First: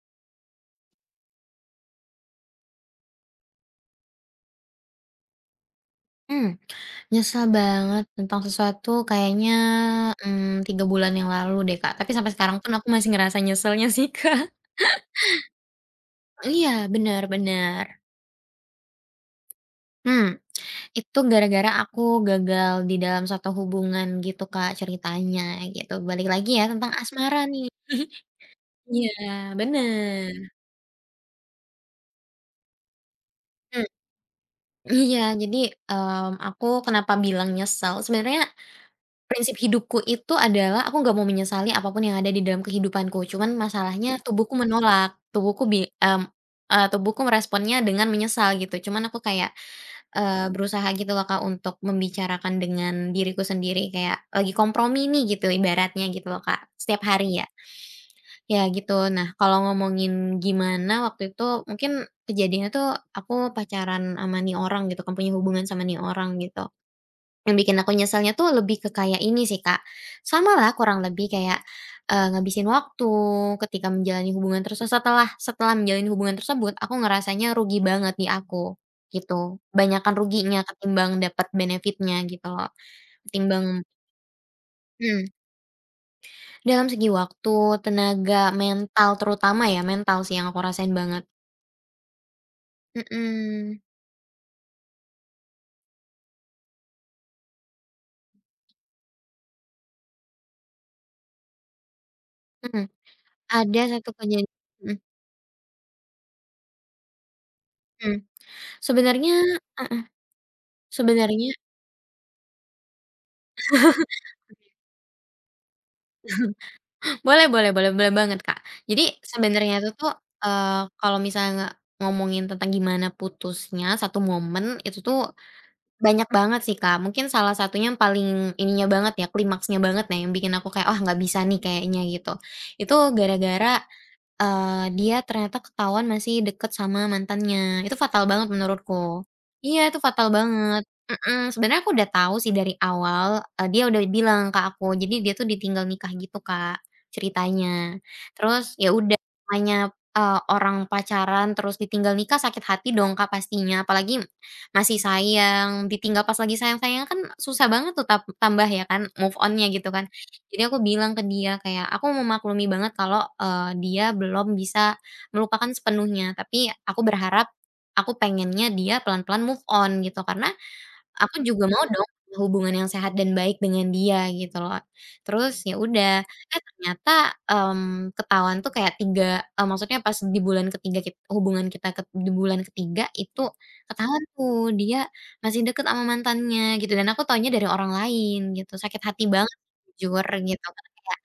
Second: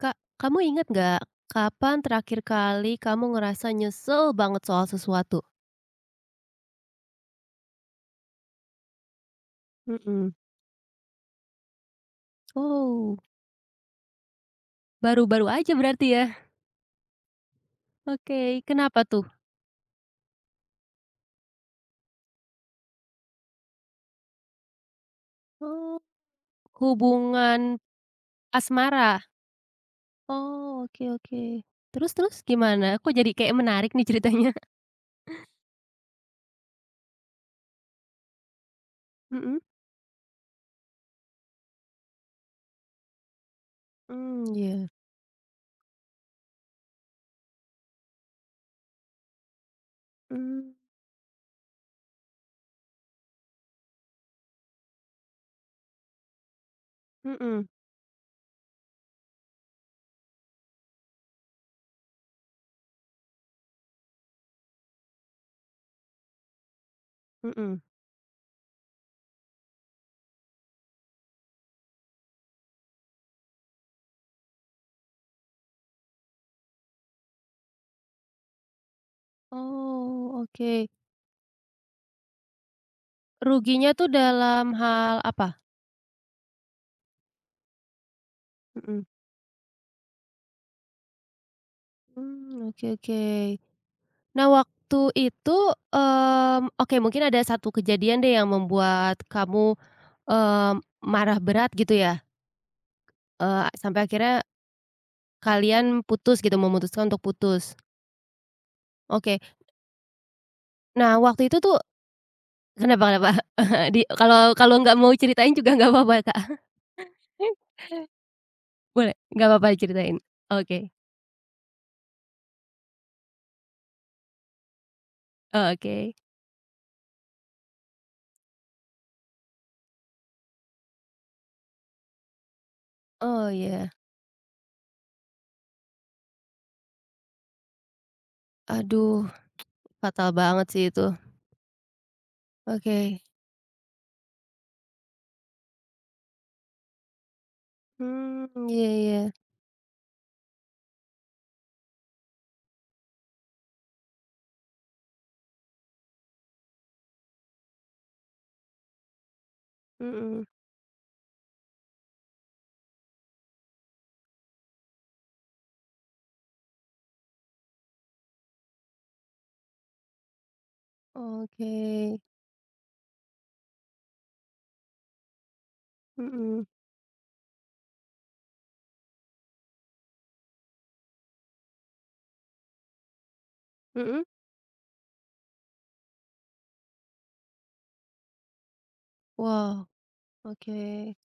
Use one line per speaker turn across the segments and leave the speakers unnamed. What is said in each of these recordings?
Kak, kamu inget nggak, kapan terakhir kali kamu ngerasa nyesel banget soal sesuatu?
Mmm, nyesel banget tentang sesuatu kayaknya,
Mhm.
mmm, 3 bulan yang lalu deh, Kak. Tapi sampai sekarang pun aku masih
Oh.
ngerasa nyeselnya sih, Kak.
Baru-baru aja berarti ya?
Iya, bener bener.
Oke, kenapa tuh?
Mmm, itu gara-gara aku gagal di dalam suatu hubungan gitu, Kak, ceritanya gitu.
Oh,
Balik lagi ya, tentang asmara nih.
hubungan
Iya,
asmara?
benar.
Oh, oke oke. Terus terus gimana? Aku jadi kayaknya
Mmm,
menarik nih ceritanya.
iya, jadi, mmm, aku kenapa bilang nyesel, sebenarnya prinsip
Mhm.
hidupku itu adalah aku nggak mau menyesali apapun yang ada di dalam kehidupanku, cuman masalahnya tubuhku
Mmm, ya.
menolak. Tubuhku bi m e tubuhku meresponnya dengan menyesal gitu. Cuman aku kayak, eee,
Mmm.
berusaha gitulah, Kak, untuk membicarakan dengan diriku sendiri. Kayak lagi kompromi nih gitu, ibaratnya gitu lho, Kak. Setiap hari ya,
Mhm.
ya gitu. Nah, kalau ngomongin gimana waktu itu, mungkin kejadiannya tuh aku pacaran ama ini orang gitu, kan punya hubungan sama ini orang gitu. Yang bikin
Mhm.
aku nyeselnya tuh lebih ke kayak ini sih, Kak, samalah kurang lebih kayak, eee, ngabisin waktu ketika menjalani hubungan tersesa setelah setelah menjalin hubungan tersebut aku ngerasanya rugi banget di aku, gitu. Banyakan
Oh,
ruginya
oke.
ketimbang dapat benefit-nya gitu lho. Ketimbang
Ruginya tuh dalam hal
Mmm.
apa?
Dalam segi waktu, tenaga,
Mhm.
mental terutama ya, mental sih yang aku rasain banget.
Mmm, oke oke.
Mhm.
Nah, waktu itu, mmm, oke, mungkin ada satu kejadian deh yang membuat kamu, eee, marah berat, gitu ya?
Mmm,
Eee, a
ada
sampai
1
akhirnya,
penyany mhm.
kalian putus gitu memutuskan untuk putus.
Mmm, sebenernya
Oke.
heeh,
Nah,
sebenernya
waktu itu tuh kenapa kenapa? Di
Itu
kalau
dia
kalau nggak mau ceritain juga nggak papa Kak.
Boleh boleh boleh boleh banget Kak. Jadi
Boleh? Nggak papa
sebenernya itu tu,
diceritain?
eee,
Oke.
kalau misalnya nge ngomongin tentang gimana putusnya satu momen itu tu
Eee, oke.
banyak banget sih, Kak. Mungkin salah satunya yang paling ininya banget ya, klimaksnya banget ya, nah yang bikin aku kayak, "Ah, nggak bisa nih kayaknya." Gitu. Itu
Oh,
gara-gara,
ya.
eee, dia ternyata ketahuan masih deket sama mantannya, itu fatal banget menurutku.
Aduh,
Iya itu fatal
fatal banget
banget,
sih itu.
mhm. Sebenernya aku udah tau sih dari
Oke.
awal e dia udah bilang ke aku, jadi dia tu ditinggal nikah gitu, Kak, ceritanya.
Mmm,
Terus
iya
ya
iya.
udah, namanya, eee, orang pacaran terus ditinggal nikah sakit hati dong, Kak, pastinya. Apalagi m masih sayang, ditinggal pas lagi sayang-sayangnya kan susah banget tap tambah ya kan, move on-nya gitu kan.
Mhm.
Jadi aku bilang ke dia kayak, "Aku memaklumi banget kalo, eee, dia belum bisa melupakan sepenuhnya, tapi aku berharap aku pengennya dia pelan-pelan move on." Gitu. Karena aku juga mau dong
Oke.
hubungan yang sehat dan baik dengan dia gitu lho. Terus ya udah, eh,
Mhm.
ternyata, mmm, ketahuan itu kayak 3 m maksudnya pas di bulan ke-3 kit hubungan kita ket di bulan ke-3 itu ketahuan
Mhm.
tuh, dia masih dekat ama mantannya gitu. Dan aku tahunya dari orang lain gitu. Sakit hati banget
Wow,
jujur gitu, kan
oke.
kayak,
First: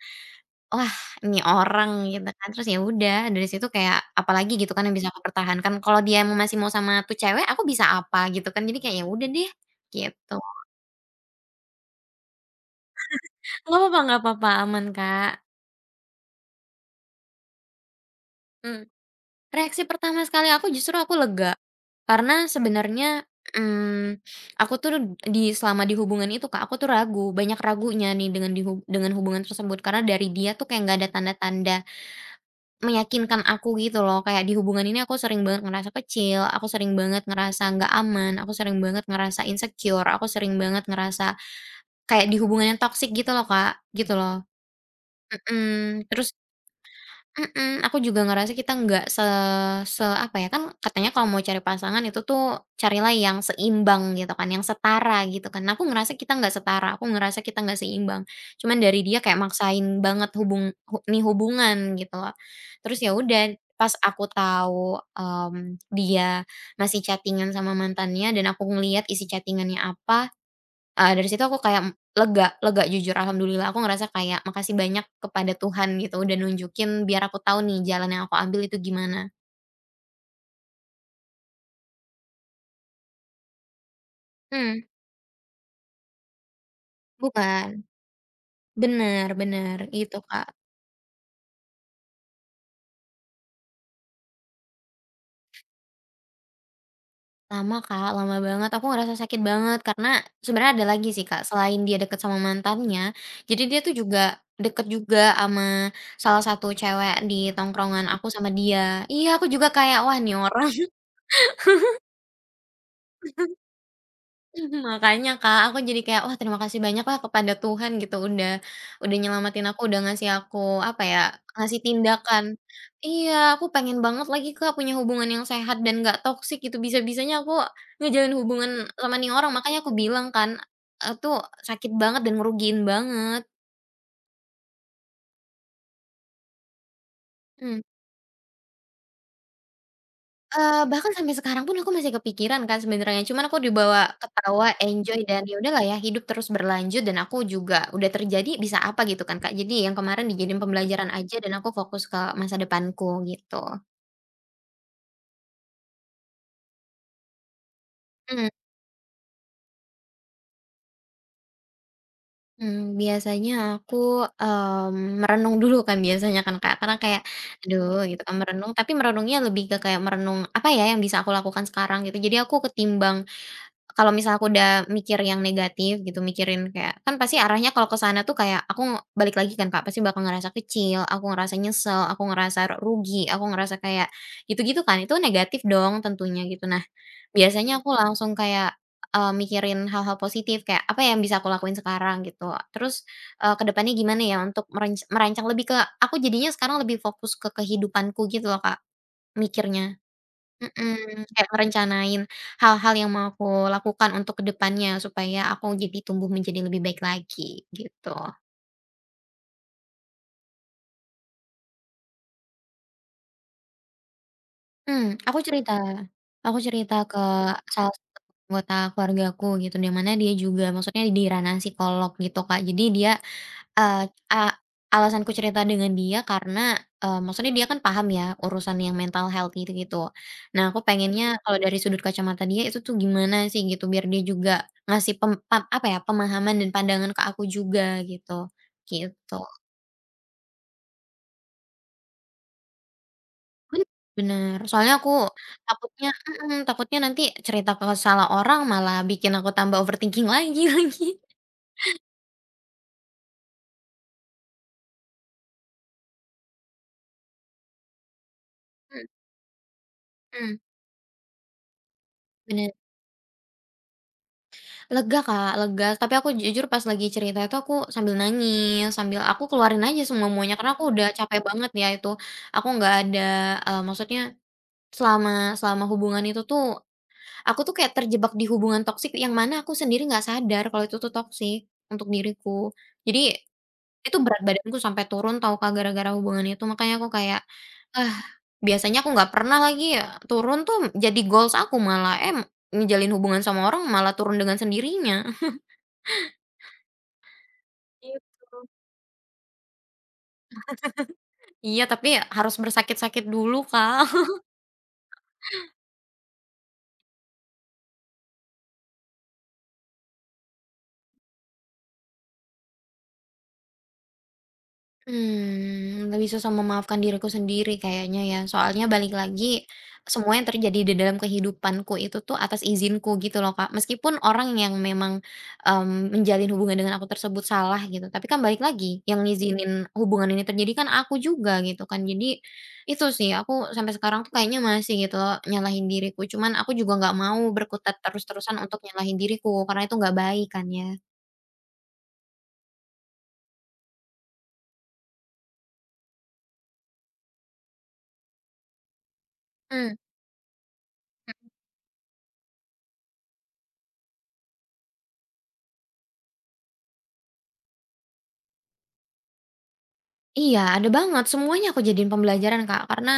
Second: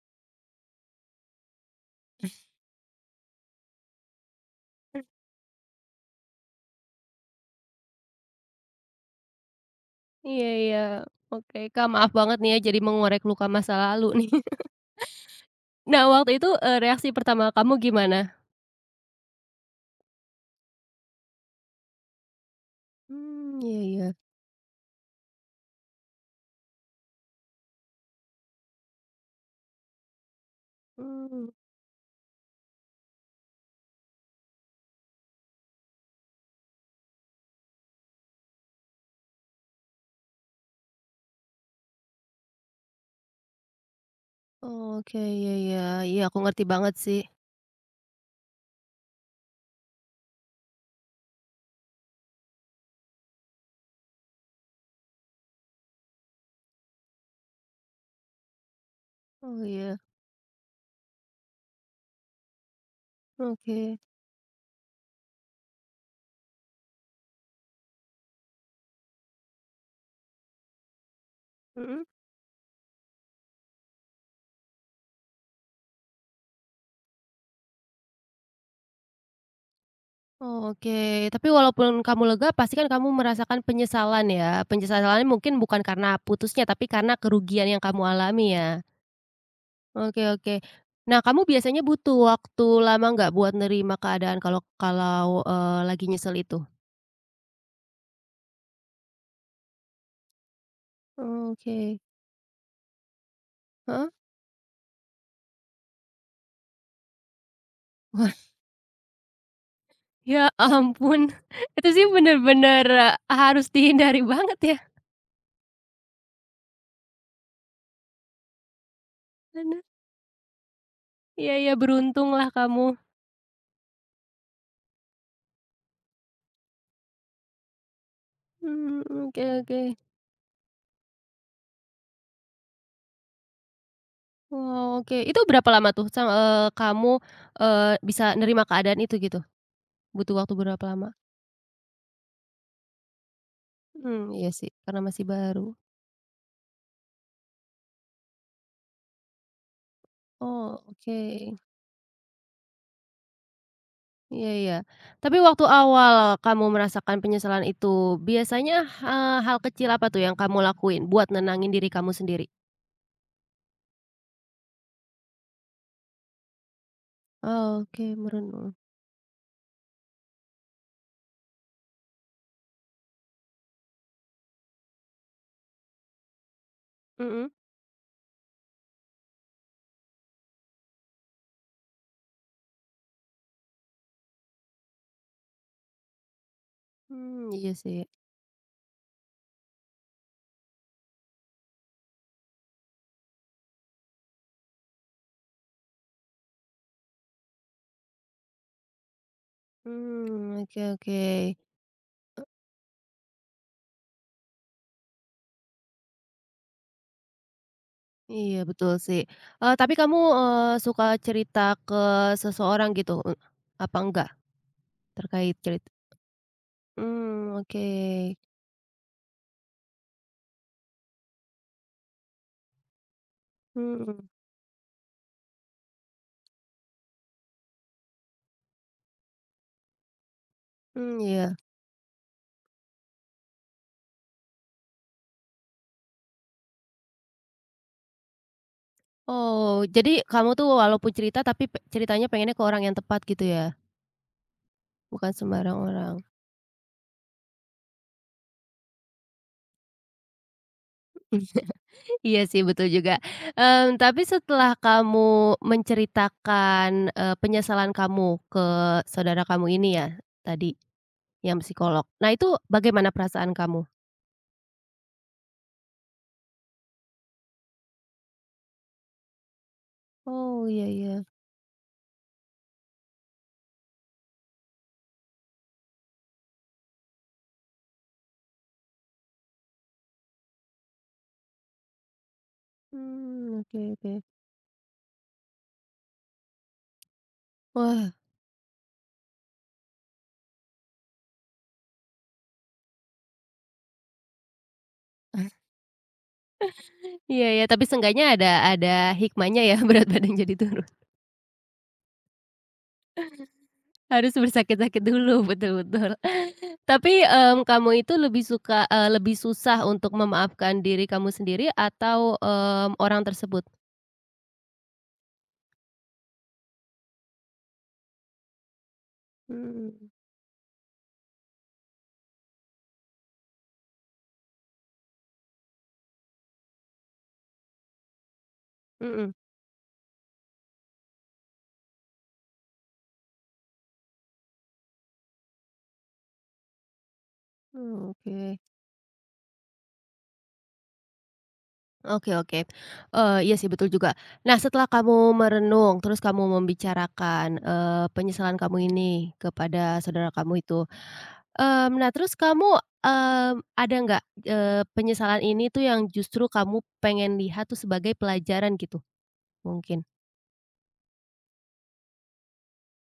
"Wah, ini orang." Gitu kan, terus ya udah, dari situ kayak apalagi gitu kan yang
He
bisa aku pertahankan, kalau dia mau masih mau sama itu cewek, aku bisa apa gitu kan? Jadi kayak, ya udah deh, gitu.
Iya iya, oke. Kak, maaf banget nih ya, jadi mengorek luka masa
Nggak papa
lalu
nggak
nih.
papa aman, Kak.
Nah, waktu itu, eee, reaksi pertama kamu gimana?
Mmm, reaksi pertama sekali aku justru aku lega. Karena sebenernya,
Mmm, iya iya.
mmm, aku tuh d di selama di hubungan itu, Kak, aku tuh ragu. Banyak ragunya nih dengan dihub dengan hubungan tersebut, karena dari dia tuh kayak nggak ada
Mmm.
tanda-tanda meyakinkan aku gitu loh. Kayak di hubungan ini aku sering banget ngerasa kecil, aku sering banget ngerasa nggak aman, aku sering banget ngerasa insecure, aku sering banget ngerasa kayak di hubungan yang toksik gitu loh, Kak. Gitu loh.
Oke, iya iya,
Mhm.
iya
Terus
aku ngerti banget sih.
mhm, aku juga ngerasa kita nggak se se apa ya, kan katanya kalau mau cari pasangan itu tu, carilah yang seimbang gitu kan, yang setara gitu kan. Nah aku ngerasa kita nggak setara, aku ngerasa kita nggak seimbang. Cuman dari dia kayak
Oh,
maksain
iya.
banget hubung hu nih hubungan gitu loh. Terus ya udah, pas
Oke.
aku tahu, mmm, dia masih chatting-an sama mantannya dan aku ngelihat isi chatting-annya apa, e e dari situ aku kayak m
Mhm.
lega lega, jujur alhamdulillah aku ngerasa kayak makasih banyak kepada Tuhan gitu, udah nunjukin biar aku tau nih, jalan yang aku ambil itu gimana.
Oh, oke. Tapi walaupun kamu lega, pasti kan kamu merasakan penyesalan ya,
Mhm.
penyesalannya mungkin bukan karena putusnya, tapi karena
Bukan,
kerugian yang kamu alami ya?
bener, bener gitu,
Oke
Kak.
oke. Nah, kamu biasanya butuh waktu lama nggak, buat nerima keadaan kalau kalau, eee, lagi nyesel itu?
Lama, Kak, lama banget. Aku ngerasa sakit banget, karena sebenernya ada lagi sih, Kak,
Oh,
selain dia
oke.
deket sama mantannya. Jadi dia tuh
Heeh.
juga deket juga ama salah satu cewek di tongkrongan aku
Wah.
sama dia. Iya, aku juga kayak, "Wah, ini
Ya
orang."
ampun! Itu sih bener-bener harus e dihindari banget ya.
Makanya, Kak, aku jadi kayak, "Wah, terima kasih banyaklah kepada Tuhan gitu, udah udah nyelamatin
Bener.
aku, udah ngasih aku apa ya,
Iya iya,
ngasih tindakan"
beruntunglah kamu.
iya, aku pengen banget lagi, Kak, punya hubungan yang sehat dan nggak toksik gitu, bisa-bisanya aku ngejalin hubungan
Mmm,
sama ini
oke
orang, makanya aku
oke.
bilang kan, a a tu sakit banget dan ngerugiin banget.
Oke. Itu berapa lama tuh sang eee, kamu,
Mhm.
eee, bisa nerima keadaan itu gitu? Butuh waktu
Eee,
berapa
bahkan
lama?
sampai sekarang pun aku masih kepikiran, Kak, sebenernya. Cuman aku dibawa
Mmm, iya
ketawa,
sih, karena masih
enjoy, dan ya
baru.
udahlah ya hidup terus berlanjut, dan aku juga udah terjadi, bisa apa gitu kan, Kak. Jadi yang kemaren dijadiin
Oh,
pembelajaran aja dan
oke.
aku fokus ke masa depanku gitu.
Iya iya, tapi waktu awal kamu merasakan penyesalan itu,
Mhm.
biasanya, eee, hal kecil apa tuh yang kamu lakuin buat nenangin diri kamu sendiri?
Mmm, biasanya aku, mmm, merenung dulu kan biasanya kan, Kak. Karena kayak aduh
Oke,
gitu kan, merenung,
merenung.
tapi merenungnya lebih ke kayak merenung apa ya, yang bisa aku lakukan sekarang gitu. Jadi aku ketimbang, kalau misal aku udah mikir yang negatif gitu, mikirin kayak, kan pasti
Mhm.
arahnya kalau ke sana tuh kayak aku balik lagi kan, Kak. pasti bakal ngerasa kecil, aku ngerasa nyesel, aku ngerasa rugi, aku ngerasa kayak gitu gitu kan. Itu kan negatif dong tentunya gitu. Nah,
Mmm,
biasanya
iya
aku
sih.
langsung kayak e mikirin hal-hal positif, kayak apa ya, yang bisa aku lakuin sekarang? Gitu. Terus, e ke depannya gimana ya, untuk merenc merancang lebih ke, aku jadinya sekarang lebih fokus ke kehidupanku gitu lho, Kak, mikirnya.
Mmm, oke oke.
Mhm, kayak
E
merencanain hal-hal yang mau aku lakukan untuk ke depannya, supaya aku jadi tumbuh menjadi lebih baik lagi gitu.
Iya betul sih, eee, tapi kamu, eee, suka cerita ke seseorang gitu u apa enggak?
Mmm, aku
Terkait
cerita.
cerita
Aku cerita ke
mmm, oke.
salah satu anggota keluargaku gitu. Di mana dia juga maksudnya di ranah psikolog gitu, Kak, jadi dia, eee,
Mmm.
a alasanku cerita dengan dia karena e maksudnya dia kan paham ya, urusan yang mental health gitu gitu. Nah, aku
Mmm,
pengennya
iya.
kalau dari sudut kacamata dia itu tuh gimana sih gitu, biar dia juga ngasih pem pa apa ya, pemahaman dan pandangan ke aku juga gitu, gitu.
Oh, jadi kamu tuh walaupun cerita tapi p ceritanya pengennya ke orang yang tepat gitu ya?
Hmm, bener. Soalnya aku
Bukan sembarang
takutnya
orang.
mhm, takutnya nanti cerita ke salah orang, malah bikin aku tambah overthinking lagi, lagi.
Iya, iya sih, betul juga. Eee tapi setelah kamu menceritakan, eee, penyesalan kamu ke
Mhm.
saudara kamu ini ya
Mmm.
tadi yang psikolog. Nah, itu
Bener.
bagaimana perasaan kamu?
Lega, Kak, lega. Tapi aku jujur pas lagi cerita, itu aku sambil nangis, sambil aku keluarin aja semua-muanya,
Oh,
karena
iya
aku udah
iya.
capek banget nih ya itu. Aku nggak ada e maksudnya selama selama hubungan itu tuh, aku tuh kayak terjebak di hubungan toksik yang mana aku sendiri gak sadar kalo itu tu toksik untuk diriku. Jadi,
Mmm, oke
itu
oke.
berat badanku sampai turun tau, Kak, gara-gara hubungan itu. Makanya aku kayak eh,
Wah.
biasanya aku nggak pernah lagi ya, turun tuh jadi goals aku malah. Eh, m ngejalin hubungan sama orang, malah turun dengan sendirinya.
Iya iya, tapi seenggaknya ada
Gitu.
ada hikmahnya ya, berat badan jadi turun.
Iya, tapi e harus bersakit-sakit dulu, Kak.
Harus bersakit-sakit dulu, betul betul. Tapi, mmm, kamu itu lebih suka, eee, lebih susah untuk memaafkan diri kamu sendiri atau mmm, orang tersebut?
Mmm, lebih susah memaafkan diriku sendiri kayaknya ya. Soalnya balik lagi,
Mmm.
semuanya terjadi di dalam kehidupanku itu tu atas izinku gitu loh, Kak. Meskipun orang yang memang, mmm, menjalin hubungan dengan aku tersebut salah gitu, tapi kan balik lagi, yang
Mhm.
ngizinin hubungan ini terjadi kan aku juga gitu kan. Jadi itu sih, aku sampai sekarang tuh kayaknya masih gitu lho, nyalahin diriku. Cuman aku juga nggak mau berkutat
Mmm,
terus-terusan
oke.
untuk nyalahin diriku, karena itu nggak baik kan ya.
Oke oke, eee, iya sih betul juga. Nah setelah kamu merenung terus kamu membicarakan, eee, penyesalan kamu ini
Mmm.
kepada saudara kamu itu,
Mmm.
mmm, nah terus kamu, eee, ada nggak, eee, penyesalan ini tuh yang justru kamu pengen lihat tuh sebagai pelajaran gitu, mungkin?
Iya ada banget semuanya aku jadiin pembelajaran, Kak, karena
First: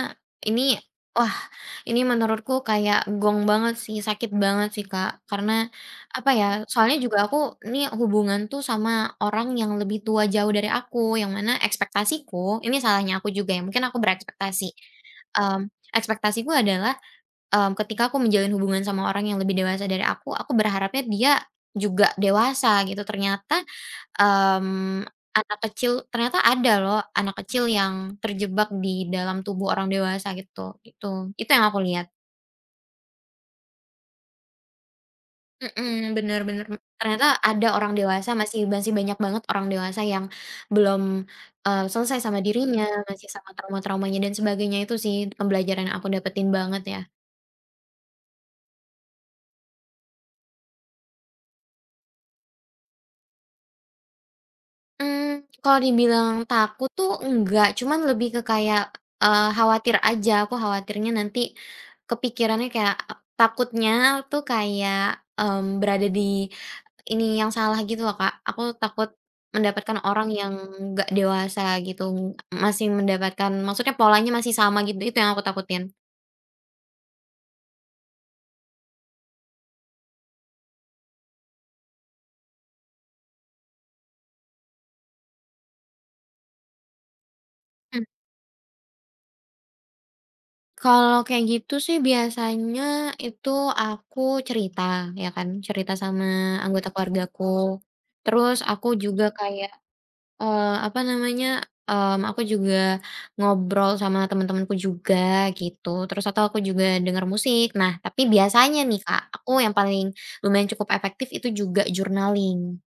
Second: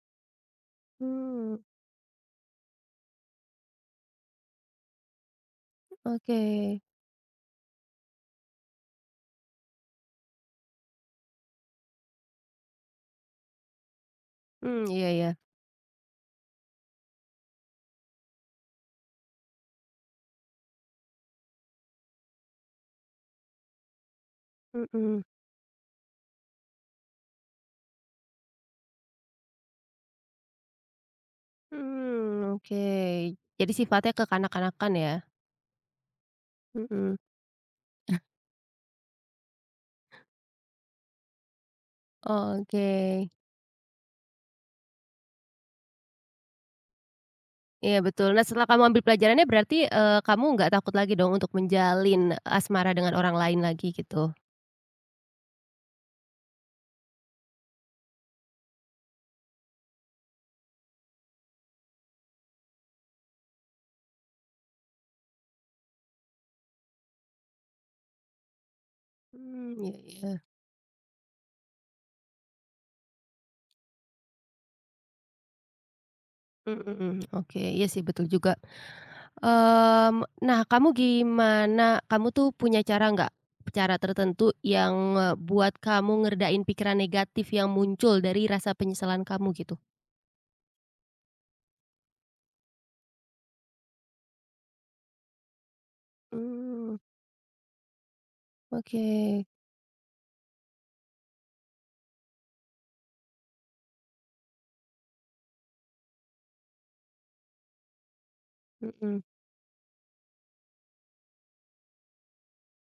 ini wah
Mmm.
ini menurutku kayak gong banget sih, sakit banget sih, Kak. Karena apa ya,
Oke.
soalnya juga aku ni hubungan tuh sama orang yang lebih tua jauh dari aku, yang mana ekspektasiku ini salahnya aku juga ya, mungkin aku berekspektasi.
Mmm, iya ya.
Mmm, ekspektasiku adalah, mmm, ketika aku menjalin hubungan sama orang yang lebih dewasa dari aku, aku berharapnya dia juga dewasa gitu, ternyata, mmm,
Mhm.
anak kecil ternyata ada loh anak kecil yang terjebak di dalam tubuh orang dewasa gitu. Itu Itu yang aku lihat.
Mmm, oke, jadi sifatnya kekanak-kanakan ya?
Mmm, benar benar, m
Mhm,
ternyata ada orang
ah.
dewasa masih masih banyak banget orang dewasa yang belum, eee, selesai sama dirinya, masih
Oke.
sama trauma-traumanya dan sebagainya itu sih pembelajaran yang aku dapetin banget ya.
Iya betul, nah setelah kamu ambil pelajarannya berarti, eee, kamu nggak takut lagi dong untuk menjalin asmara dengan orang lain lagi gitu.
Mmm, kalau dibilang takut tuh enggak cuma lebih ke kayak, eee, khawatir aja. Aku khawatirnya nanti kepikirannya kayak takutnya tuh kayak, mmm, berada di ini yang salah gitu loh, Kak, aku takut
Mmm,
mendapatkan
iya
orang
iya.
yang nggak dewasa gitu, m masih mendapatkan maksudnya polanya masih sama git itu yang aku takutin.
Mmm, mhm, oke iya sih betul juga. Mmm, nah kamu gimana? Kamu tuh punya cara nggak? Cara tertentu yang ngebuat kamu ngeredain pikiran negatif yang
M
muncul dari rasa penyesalan kamu gitu.
Kalau kayak gitu sih biasanya itu aku cerita ya kan, cerita sama anggota
Mmm.
keluargaku. Terus aku juga
Oke.
kayak, eee, apa namanya, mmm, aku juga ngobrol sama temen-temenku juga gitu. Terus atau aku juga denger musik, nah tapi biasanya nih, Kak,
Mhm.
aku yang paling lumayan cukup efektif itu juga journaling.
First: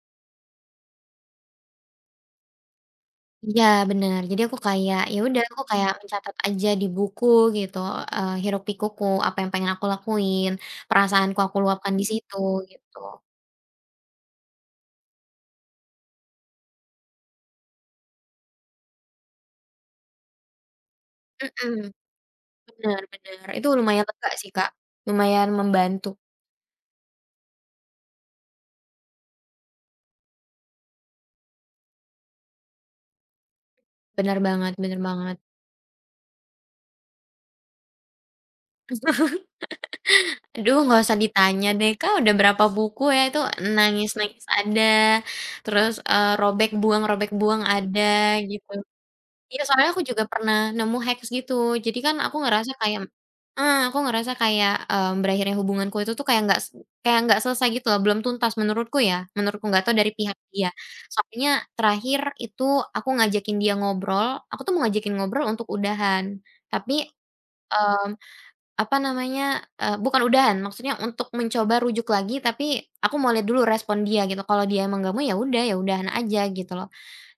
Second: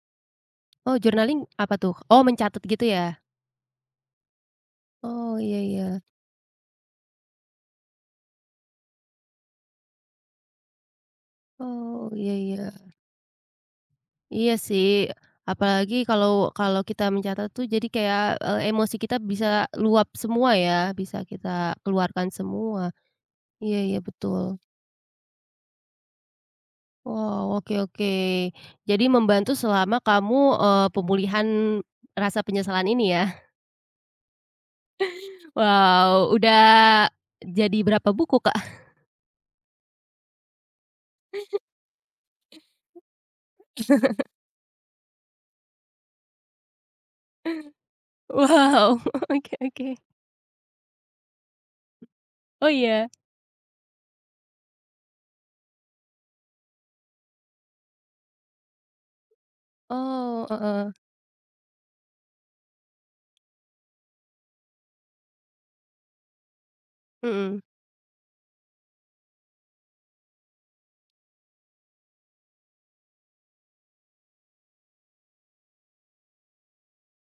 Oh, journaling apa tuh? Oh, mencatat gitu ya?
Iya bener, jadi aku kayak ya
Oh,
udah,
iya
aku kayak
iya.
mencatat aja di buku gitu, eee, hiruk-pikukku apa yang pengen aku lakuin, perasaanku aku luapkan
Oh, iya
disitu,
iya.
gitu.
Iya sih. Apalagi kalau kalau kita mencatat tuh jadi kayak e emosi kita bisa luap semua ya, bisa kita
Mhm.
keluarkan semua.
Bener bener, itu
Iya iya
lumayan lega sih,
betul.
Kak. Lumayan membantu.
Wow, oke oke. Jadi membantu selama kamu, eee, pemulihan rasa penyesalan ini ya.
Benar banget benar banget.
Wow, udah jadi berapa buku, Kak?
Aduh nggak usah
[unintelligible]
ditanya deh, Kak, udah berapa buku ya? Itu nangis-nangis ada, terus, eee, robek buang robek buang ada gitu.
Wow, oke
Iya soalnya
oke.
aku juga pernah nemu hacks gitu, jadi kan aku
Oh
ngerasa kayak
iya!
heeh, aku ngerasa kayak, mmm, berakhirnya hubunganku itu tu kayak nggak st kayak nggak selesai gitu loh, belum tuntas menurutku ya, menurutku, nggak tahu dari pihak
Oh,
dia.
heeh.
Soalnya terakhir itu aku ngajakin dia ngobrol, aku tuh mau ngajakin ngobrol untuk udahan. Tapi,
Mhm.
mmm, apa namanya, eee, bukan udahan, maksudnya untuk mencoba rujuk lagi tapi aku mau lihat dulu respon dia gitu, kalau dia emang nggak mau ya udah, ya udahan aja gitu loh.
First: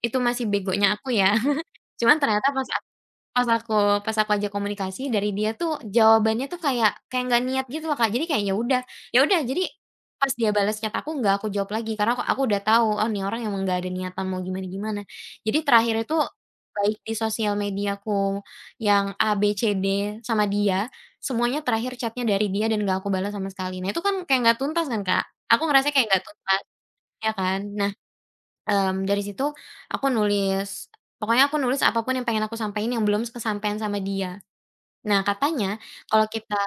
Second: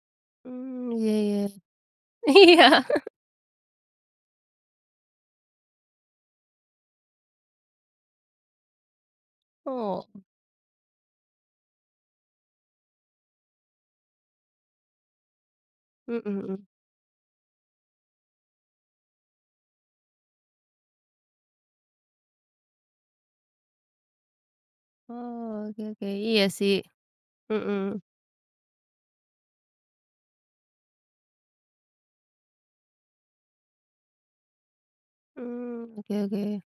Itu masih
Mmm,
begonya aku
iya
ya.
iya.
Cuman ternyata
Iya.
pas aku pas aku pas aku ajak komunikasi dari dia tuh jawabannya tuh kayak kayak nggak niat gitu loh, Kak, jadi kayak ya udah. Ya udah, jadi
Oh.
pas dia balas chat aku nggak aku jawab lagi karena ak aku sudah tau, "Oh, ni orang emang nggak ada niatan mau gimana-gimana." Jadi terakhir itu
Mhm, hmm.
baik di sosial mediaku yang A-B-C-D sama dia, semuanya terakhir chat-nya dari dia dan nggak aku balas sama sekali, nah itu kan kayak nggak tuntas kan, Kak? Aku
Oke
ngerasanya
oke,
kayak nggak
iya
tuntas.
sih,
Ya kan? Nah,
mhm.
mmm dari situ aku nulis, pokoknya aku nulis apa pun yang pengen aku sampein yang belum s kesampaian sama dia. Nah katanya
Mmm, oke
kalau kita,
oke.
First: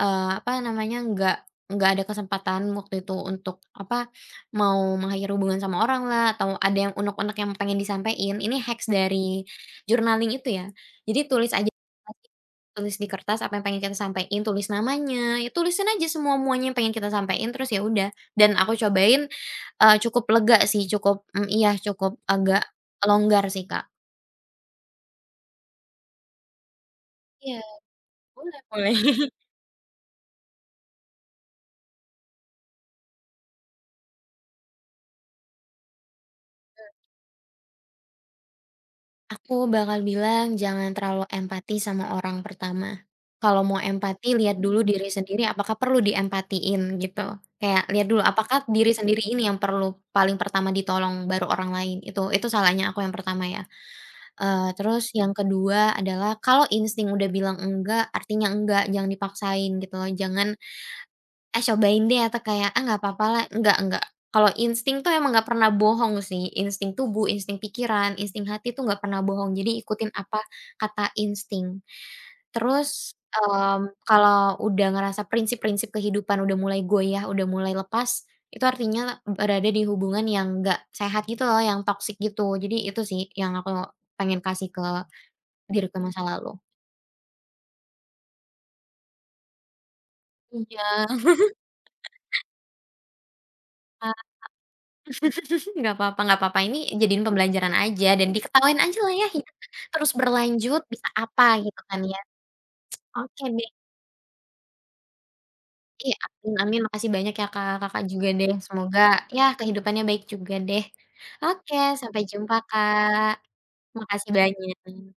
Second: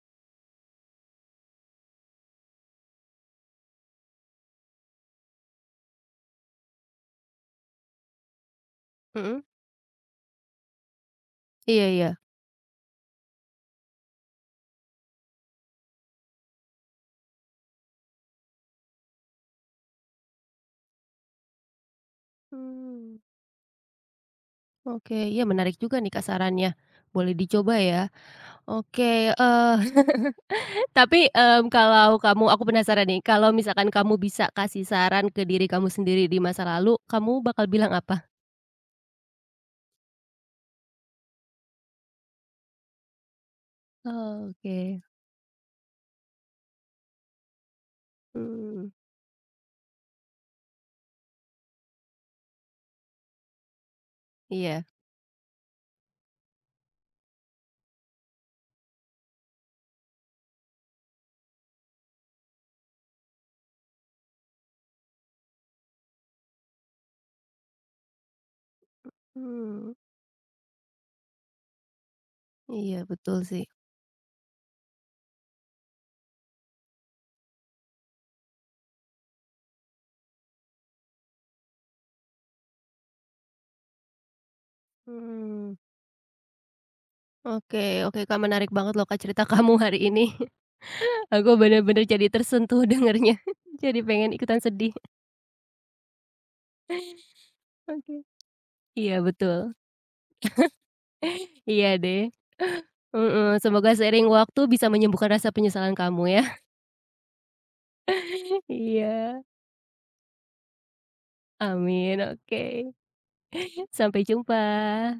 eee, apa namanya, nggak nggak ada kesempatan waktu itu untuk apa mau mengakhiri hubungan sama oranglah atau ada yang uneg-uneg yang pengen disampein, ini hacks
Mmm?
dari journaling itu ya. Jadi tulis aja
Iya iya.
[unintelligible] tulis di kertas apa yang pengen kita sampein, tulis namanya, ya tulisin aja semua-muanya yang pengen kita sampein, terus ya udah. Dan aku cobain, eee, cukup lega sih, cukup mmm, iya cukup agak
Mmm.
longgar sih, Kak.
Oke, ya menarik juga nih, Kak, sarannya, boleh
Iya,
dicoba ya?
boleh boleh.
Oke, eee, tapi, mmm, kalau kamu aku penasaran nih kalau misalkan kamu bisa kasih saran ke diri kamu sendiri di masa
E
lalu, kamu bakal bilang apa?
Aku bakal bilang jangan terlalu empati sama orang pertama, kalau mau empati
Oh,
lihat dulu
oke.
diri sendiri apakah perlu diempatiin gitu, kayak lihat dulu apakah diri
Mmm.
sendiri ini yang perlu paling pertama ditolong baru orang lain itu itu salahnya aku yang pertama ya, eee,
Iya.
terus yang ke-2, adalah kalau insting udah bilang enggak artinya enggak jangan dipaksain, gitu loh jangan, "Eh, cobain deh." Atau kayak, "Ah, nggak papa lah." Enggak nggak, kalau insting itu emang nggak pernah bohong sih, insting tubuh, insting pikiran, insting hati itu nggak pernah bohong, jadi
Mhm.
ikutin apa kata insting.
Iya,
Terus,
betul sih.
mmm, kalau udah ngerasa prinsip-prinsip kehidupan udah mulai goyah, udah mulai lepas, itu artinya berada di hubungan yang nggak sehat gitu loh yang toxic gitu, jadi itu sih yang aku pengen kasih ke
Mmm.
diriku masa lalu.
Oke oke, Kak menarik banget loh Kak cerita kamu hari ini
Iya.
aku benar-benar jadi tersentuh dengarnya jadi
Ah,
pengen ikutan sedih.
nggak papa nggak papa, ini jadiin pembelajaran aja
Oke,
dan diketawain aja
iya
lah, ya, hidup
betul,
terus berlanjut, bisa apa gitu
iya
kan
deh,
ya, oke
mhm,
deh.
semoga seiring waktu bisa menyembuhkan rasa penyesalan
Iya,
kamu
amin
ya.
amin, makasih banyak ya Kak, Kakak juga deh, semoga ya
Iya.
kehidupannya baik juga deh. Oke, sampai
Amin,
jumpa
oke,
Kak,
sampai
makasih
jumpa.
banyak.